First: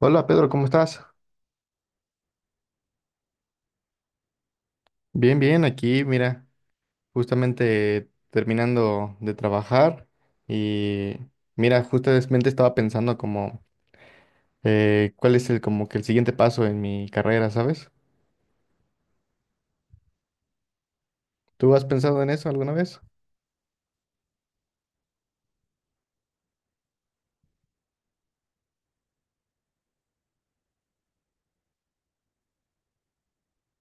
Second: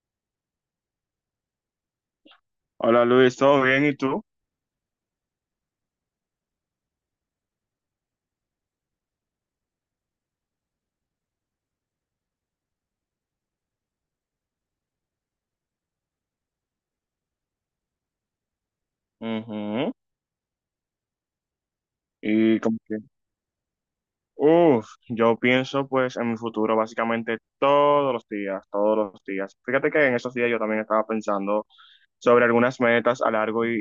Hola Pedro, ¿cómo estás? Hola Luis, ¿todo bien? ¿Y tú? Bien, bien, aquí, mira, justamente terminando de trabajar y mira, justamente estaba pensando como cuál es el como que el siguiente paso en mi carrera, ¿sabes? Ujú. ¿Tú has pensado en eso Y alguna como que, vez? Yo pienso pues en mi futuro básicamente todos los días, todos los días. Fíjate que en esos días yo también estaba pensando sobre algunas metas a largo y,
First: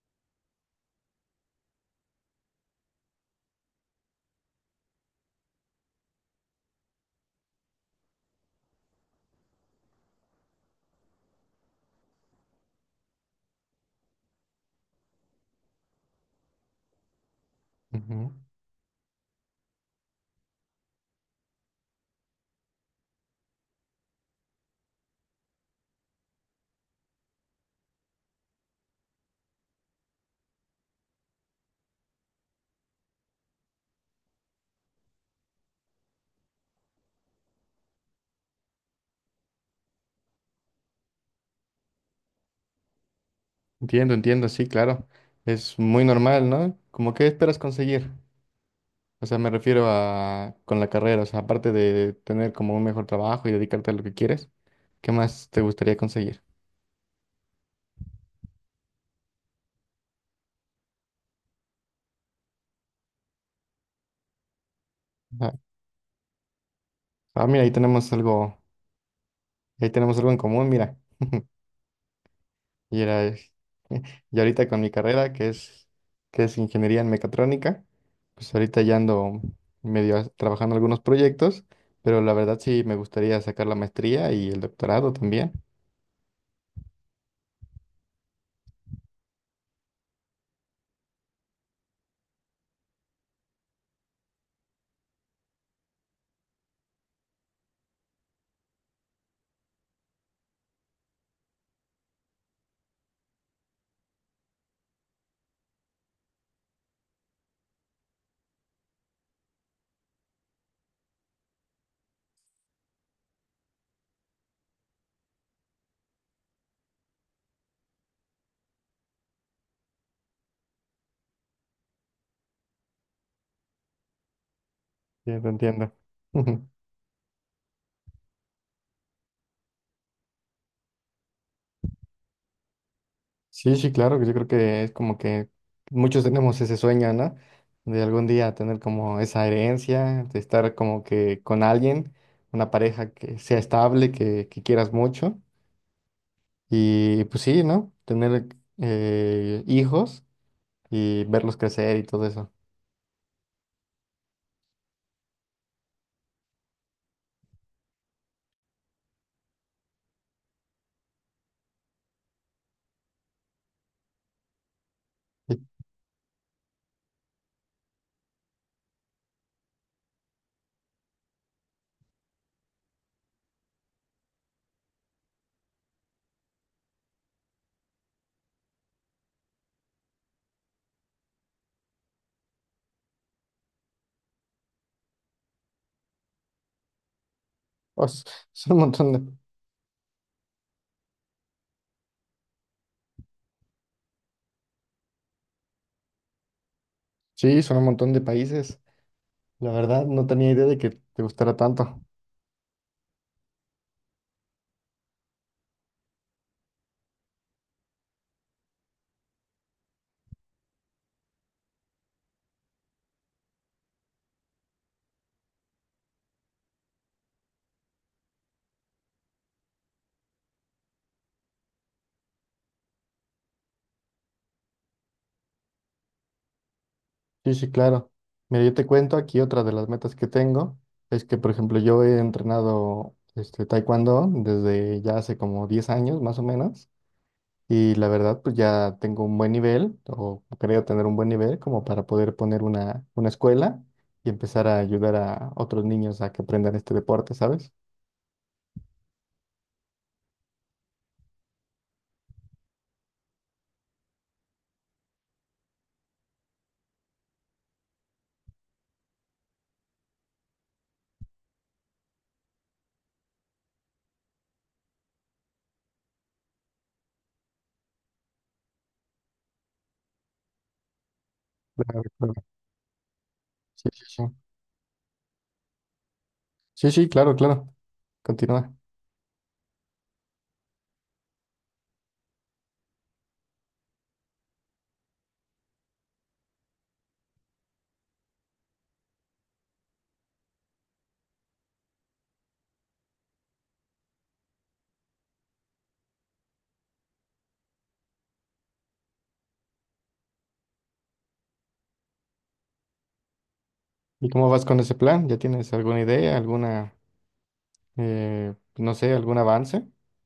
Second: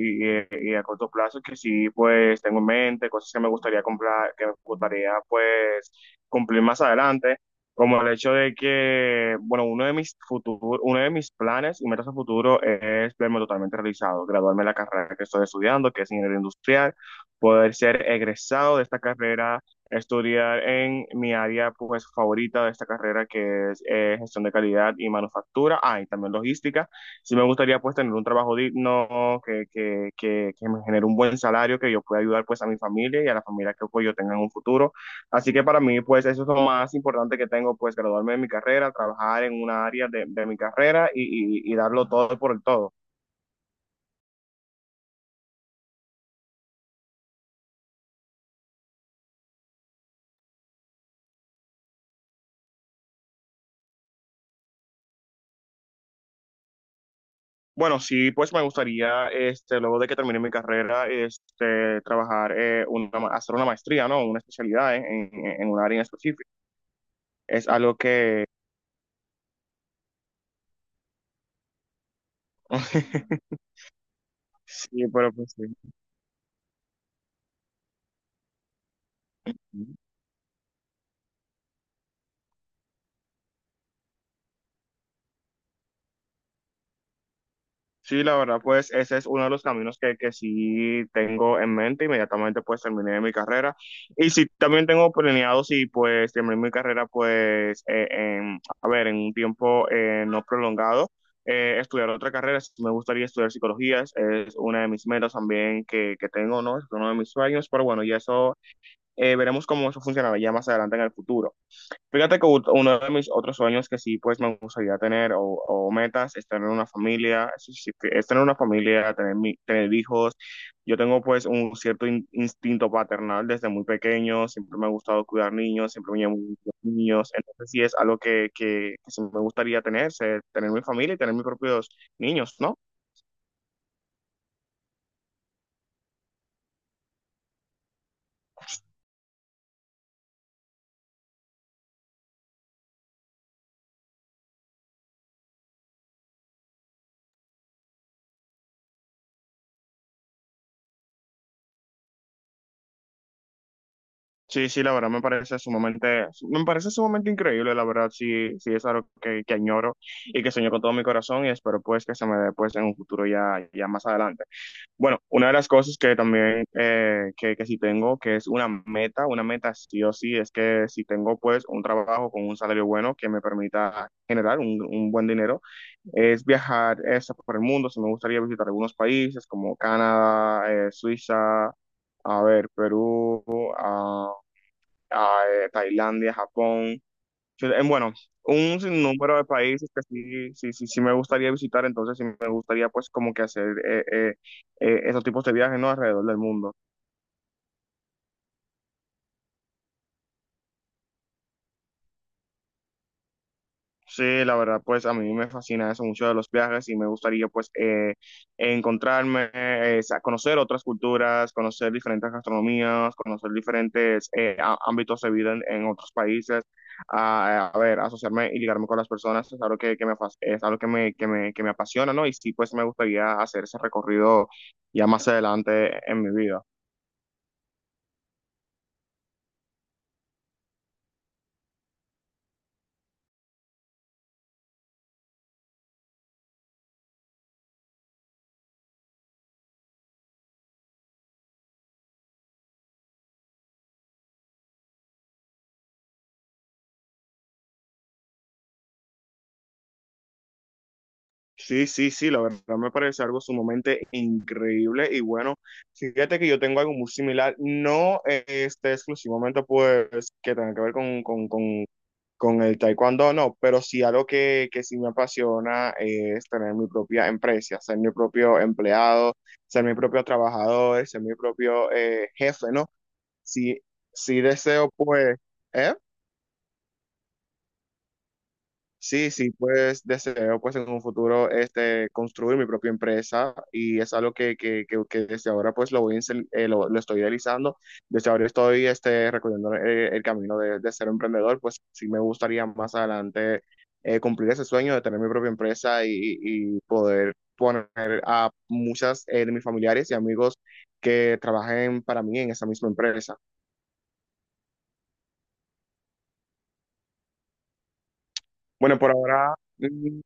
y- y a corto plazo que sí, pues tengo en mente, cosas que me gustaría comprar, que me gustaría, pues, cumplir más adelante, como el hecho de que, bueno, uno de mis planes y metas a futuro es verme totalmente realizado, graduarme de la carrera que estoy estudiando, que es ingeniería industrial, poder ser Ujú. egresado de esta carrera, estudiar en mi área pues favorita de esta carrera que es gestión de calidad y manufactura, ah, y también logística. Sí me gustaría pues tener un trabajo digno que me genere un buen salario, que yo pueda ayudar pues a mi familia y a la familia que pues, yo tenga en un futuro. Así que para mí pues eso es lo más importante que tengo, pues graduarme de mi carrera, trabajar en una área de mi carrera y darlo todo por el todo. Entiendo, entiendo, sí, claro. Es muy normal, ¿no? ¿Como qué esperas conseguir? O sea, me refiero a con la carrera, o sea, aparte de tener como un mejor trabajo y dedicarte a lo que quieres, ¿qué más te gustaría conseguir? Bueno, sí, pues me gustaría, este, luego de que termine mi carrera, este, trabajar, hacer una maestría, ¿no? Una especialidad en, en, Ah, en un área en específico. ah, mira, Es ahí algo tenemos que... algo. Ahí tenemos algo en común, mira. Y era, eh, y ahorita con mi Sí, pero carrera, que pues sí. es, que es ingeniería en mecatrónica, pues ahorita ya ando trabajando algunos proyectos, pero la verdad sí me gustaría sacar la maestría y el doctorado también. Sí, la verdad, pues ese es uno de los caminos que sí tengo en mente. Inmediatamente pues terminé mi carrera. Y sí, también tengo planeado, sí, pues terminé mi carrera pues, a ver, en un tiempo no prolongado, estudiar otra carrera. Sí, me gustaría estudiar psicología, es una de mis metas también que tengo, ¿no? Es uno de mis sueños, pero bueno, y eso, veremos cómo eso funcionará ya más adelante en el futuro. Fíjate que uno de mis otros sueños que sí, pues me gustaría tener, o metas, es tener una familia, es decir, es tener una familia, tener hijos. Yo tengo pues un cierto instinto paternal desde muy pequeño, siempre me ha gustado Ya te cuidar entiendo. niños, siempre me llamó Ujú. niños, entonces sí es algo que sí me gustaría tener, tener mi familia y tener mis propios niños, ¿no? Sí, sí, claro, que yo creo que es como que muchos tenemos ese sueño, ¿no? De algún día tener como esa herencia, de estar como que con alguien, una pareja que sea estable, que quieras mucho. Y pues sí, ¿no? Tener hijos y verlos crecer y todo eso. Sí, sí, la verdad me parece me parece sumamente increíble, la verdad, sí, sí es algo que añoro y que sueño con todo mi corazón y espero pues que se me dé pues en un futuro ya, ya más adelante. Bueno, una de Y, las cosas que también, que sí tengo, que es una meta sí o sí, es que si tengo pues un trabajo con un salario bueno que me permita generar un buen dinero, es viajar eso por el mundo. Si me gustaría visitar algunos países como Canadá, Suiza, a ver, Perú, ah, a Tailandia, Japón, oh, bueno, son un un montón de... sinnúmero de países que sí me gustaría visitar, entonces sí me gustaría pues como que hacer esos tipos de viajes, ¿no? Alrededor del mundo. Sí, son un montón de países. La verdad, no tenía idea de que te gustara tanto. Sí, la verdad, pues a mí me fascina eso mucho de los viajes y me gustaría pues, encontrarme, conocer otras culturas, conocer diferentes gastronomías, conocer diferentes ámbitos de vida en otros países, a ver, asociarme y ligarme con las personas, es algo que es algo que me apasiona, ¿no? Y sí, pues me gustaría hacer ese recorrido ya más adelante en mi vida. Sí, sí, claro. Mira, yo te cuento aquí otra de las metas que tengo. Es que, por ejemplo, yo he entrenado este, taekwondo desde ya hace como 10 años, más o menos. Y la verdad, pues ya tengo un buen nivel, o creo tener un buen nivel, como para poder poner una escuela y empezar a ayudar a otros niños a que aprendan este deporte, ¿sabes? Sí, sí, sí, la verdad me parece algo sumamente increíble y bueno, fíjate que yo tengo algo muy similar, no este exclusivamente pues que tenga que ver con el taekwondo, no, pero sí algo que sí me apasiona, es tener mi propia empresa, ser mi propio empleado, ser mi propio trabajador, ser mi propio Claro, claro. jefe, ¿no? Sí, Sí, sí, sí. sí deseo pues, ¿eh? Sí, sí, claro, claro. Continúa. Sí, sí, pues deseo pues en un futuro este construir mi propia empresa, y es algo que desde ahora pues lo voy a lo estoy realizando. Desde ahora estoy este recorriendo el camino de ser emprendedor. Pues sí me gustaría más adelante, cumplir ese sueño de tener mi propia empresa y poder poner a muchas de mis familiares y amigos que trabajen para mí en esa misma empresa. ¿Y cómo vas con ese plan? ¿Ya tienes alguna idea, alguna, no Bueno, por sé, algún ahora avance? mm,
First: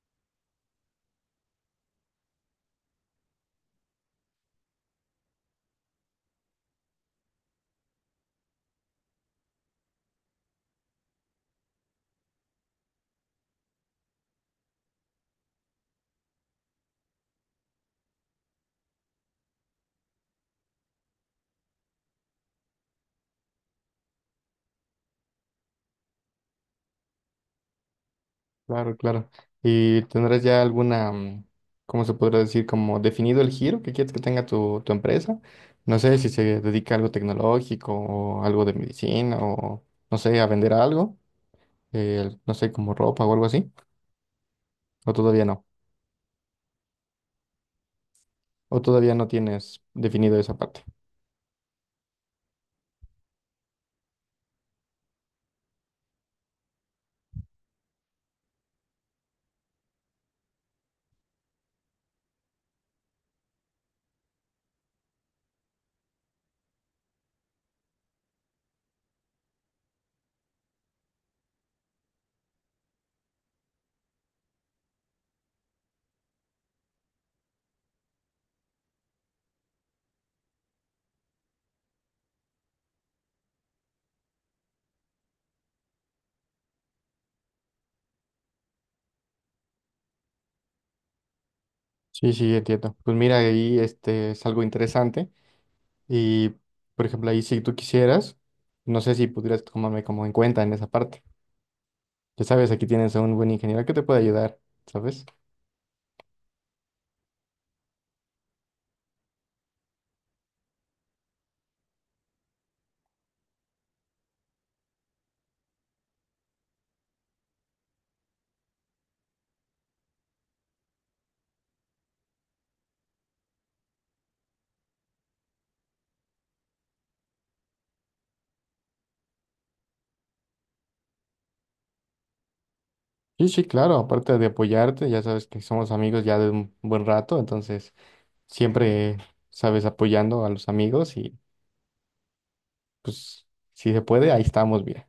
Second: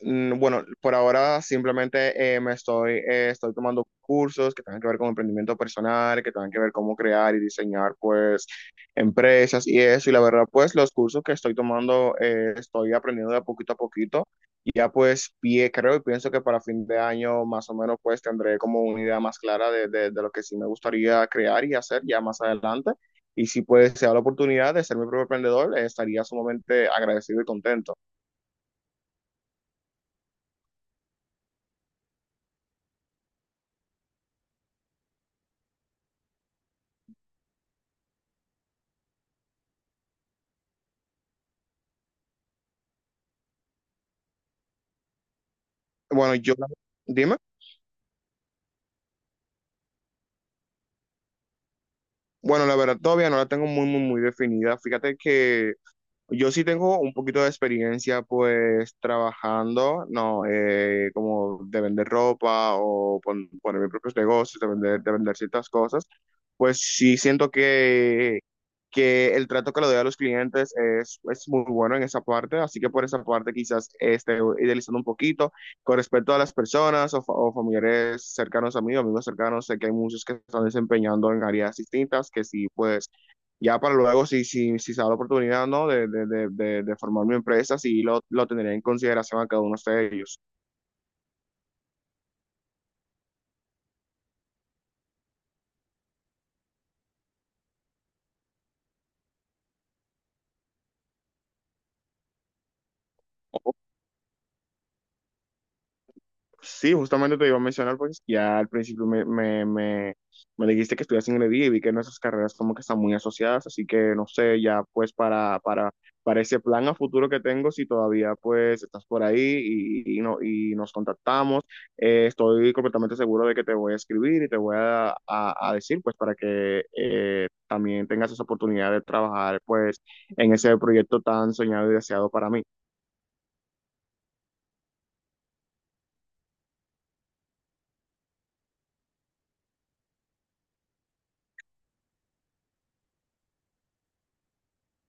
Bueno, por ahora simplemente, estoy tomando cursos que tengan que ver con emprendimiento personal, que tengan que ver cómo crear y diseñar pues empresas y eso. Y la verdad pues los cursos que estoy tomando, estoy aprendiendo de poquito a poquito. Y creo y pienso que para fin de año más o menos pues tendré como una idea más clara de lo que sí me gustaría crear y hacer ya más adelante. Y si pues se da la oportunidad de ser mi propio emprendedor, estaría sumamente agradecido y contento. Claro, claro. ¿Y tendrás ya alguna, mm, cómo se podría decir, como definido el giro que quieres que tenga tu, tu empresa? No sé si se dedica a algo tecnológico o algo de medicina o, no sé, a vender algo, no sé, como ropa o algo así, o todavía no, Bueno, yo, dime. o todavía no tienes definido esa parte. Bueno, la verdad todavía no la tengo muy, muy, muy definida. Fíjate que yo sí tengo un poquito de experiencia pues trabajando, no, como de vender ropa o poner mis propios negocios, de vender ciertas cosas, pues sí siento que el trato que le doy a los clientes es muy bueno en esa parte, así que por esa parte quizás esté idealizando un poquito. Con respecto a las personas o, o familiares cercanos a mí, o amigos cercanos, sé que hay muchos que están desempeñando en áreas distintas, que sí pues ya para luego, si se da la oportunidad, ¿no? De formar mi empresa, sí lo tendría en consideración a cada uno de ellos. Sí, sí, entiendo. Pues mira, ahí este es algo interesante y, por ejemplo, ahí si tú quisieras, no sé si pudieras tomarme como en cuenta en esa parte. Ya sabes, aquí tienes a un buen ingeniero que te puede ayudar, ¿sabes? Sí, justamente te iba a mencionar, pues ya al principio me dijiste que estudias ingeniería y vi que nuestras carreras como que están muy asociadas, así que no sé, ya pues para ese plan a futuro que tengo, si todavía pues estás por ahí y no, y nos contactamos, estoy completamente seguro de que te voy a escribir y te voy a decir pues para que también tengas esa oportunidad de trabajar pues en ese proyecto tan soñado y deseado para mí. Sí, sí, claro, aparte de apoyarte, ya sabes que somos amigos ya de un buen rato, entonces siempre sabes apoyando a los amigos y pues si se puede, ahí estamos bien.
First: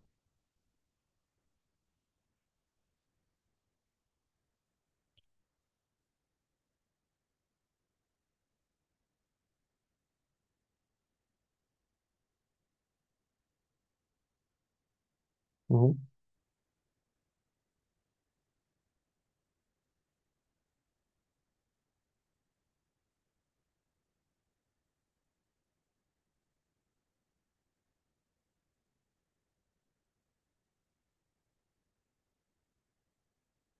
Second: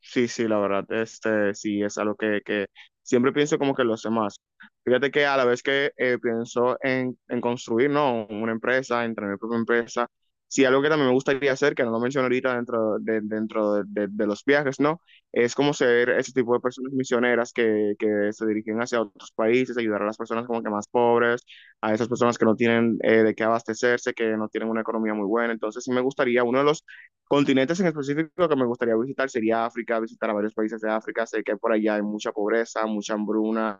Sí, sí, la verdad, este, sí, es algo que siempre pienso como que los demás. Fíjate que a la vez que pienso en construir, ¿no? Una empresa, en tener mi propia empresa, sí, algo que también me gustaría hacer, que no lo mencioné ahorita dentro de de los viajes, ¿no? Es como Ujú. ser ese tipo de personas misioneras que se dirigen hacia otros países, ayudar a las personas como que más pobres, a esas personas que no tienen de qué abastecerse, que no tienen una economía muy buena. Entonces, sí me gustaría, uno de los continentes en específico que me gustaría visitar sería África, visitar a varios países de África. Sé que por allá hay mucha pobreza, mucha hambruna,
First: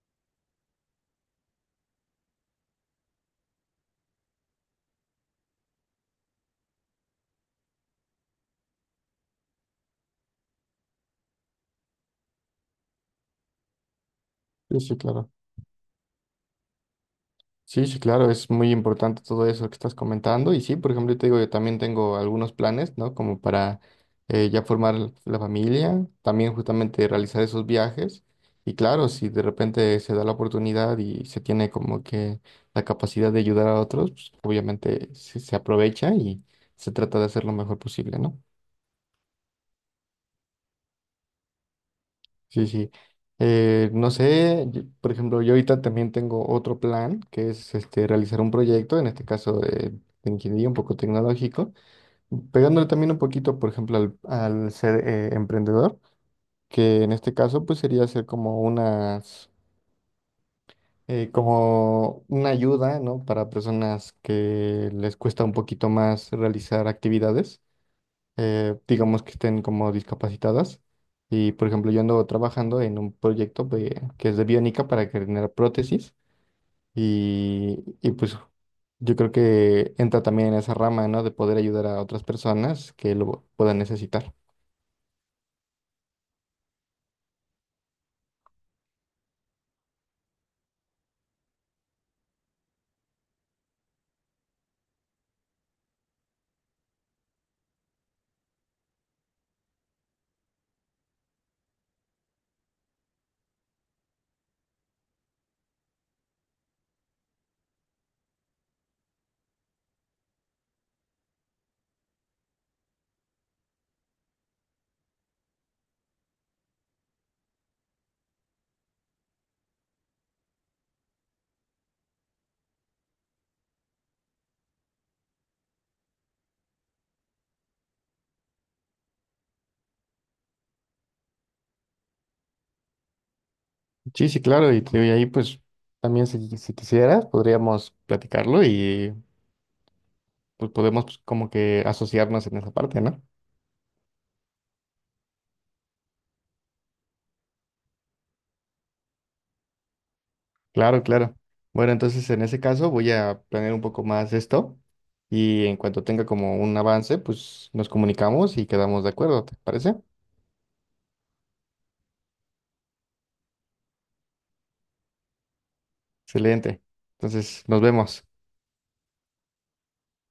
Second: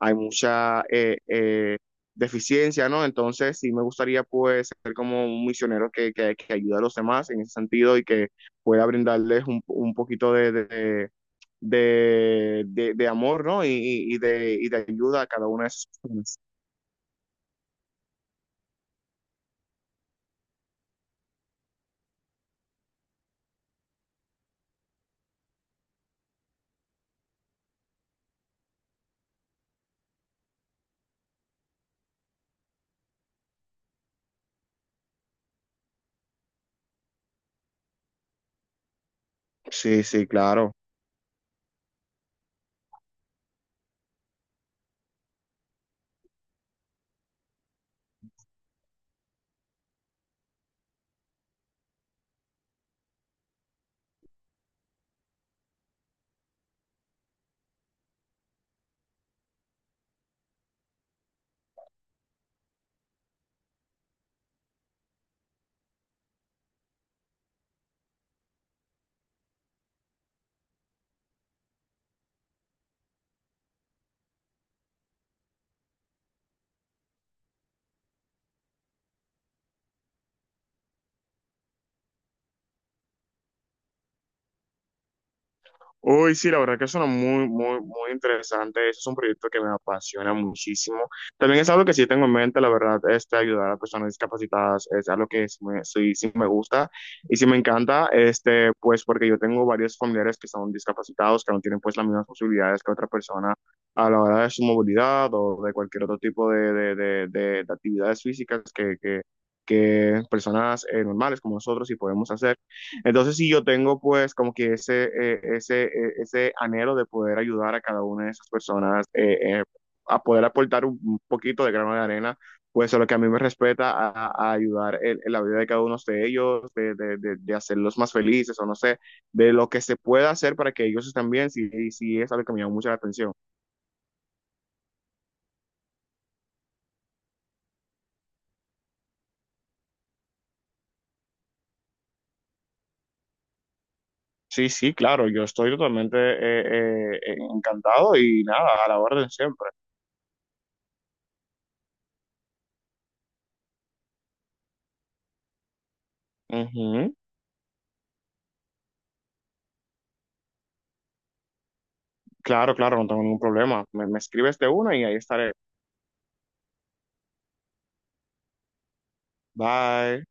hay mucha deficiencia, ¿no? Entonces sí me gustaría pues ser como un misionero que ayuda a los demás en ese sentido y que pueda brindarles un poquito de amor, ¿no? Y de Sí, sí, ayuda a claro. cada una de esas personas. Sí, sí, claro, es muy importante todo eso que estás comentando. Y sí, por ejemplo, yo te digo, yo también tengo algunos planes, ¿no? Como para ya formar la familia, también justamente realizar esos viajes. Y claro, si de repente se da la oportunidad y se tiene como que la capacidad de ayudar a otros, pues obviamente se aprovecha y se trata de hacer lo mejor posible, ¿no? Sí, sí, claro. Sí, sí. No sé, por ejemplo, yo ahorita también tengo otro plan, que es este, realizar un proyecto, en este caso de ingeniería un poco tecnológico, pegándole también un poquito, por ejemplo, al ser emprendedor, que en este caso pues sería hacer como unas, como una ayuda, ¿no? Para personas que les cuesta un poquito más realizar actividades digamos que estén como discapacitadas. Y por ejemplo, yo ando trabajando en un proyecto que es de biónica para generar prótesis y pues yo creo que entra también en esa rama, ¿no? De poder ayudar a otras personas que lo puedan necesitar. Uy, sí, la verdad que suena muy, muy, muy interesante. Ese es un proyecto que me apasiona muchísimo. También es algo que sí tengo en mente, la verdad, este, ayudar a personas discapacitadas es algo que sí sí me gusta y sí me encanta, este, pues porque yo tengo varios familiares que son discapacitados, que no tienen pues las mismas posibilidades que otra persona a la hora de su movilidad o de cualquier otro tipo de actividades físicas que personas normales como nosotros sí podemos hacer. Entonces, si yo tengo pues como que ese anhelo de poder ayudar a cada una de esas personas, a poder aportar un poquito de grano de arena, pues a lo que a mí me respeta a ayudar en la vida de cada uno de ellos, de hacerlos más felices o no sé, de lo que se pueda hacer para que ellos estén bien, sí, sí es algo que me llama mucho la atención. Sí, sí, claro, y, te digo, y ahí pues también si, si quisieras podríamos platicarlo y pues podemos pues, como que asociarnos en esa parte, ¿no? Sí, sí, claro, yo estoy totalmente encantado y nada, a la orden siempre. Claro, claro. Bueno, entonces en ese caso voy a planear un poco más esto y en cuanto tenga como un Ujú. avance, pues nos comunicamos y quedamos de acuerdo, ¿te parece? Claro, claro, no tengo ningún problema. Me escribes de una y ahí estaré. Excelente. Entonces, nos vemos. Bye.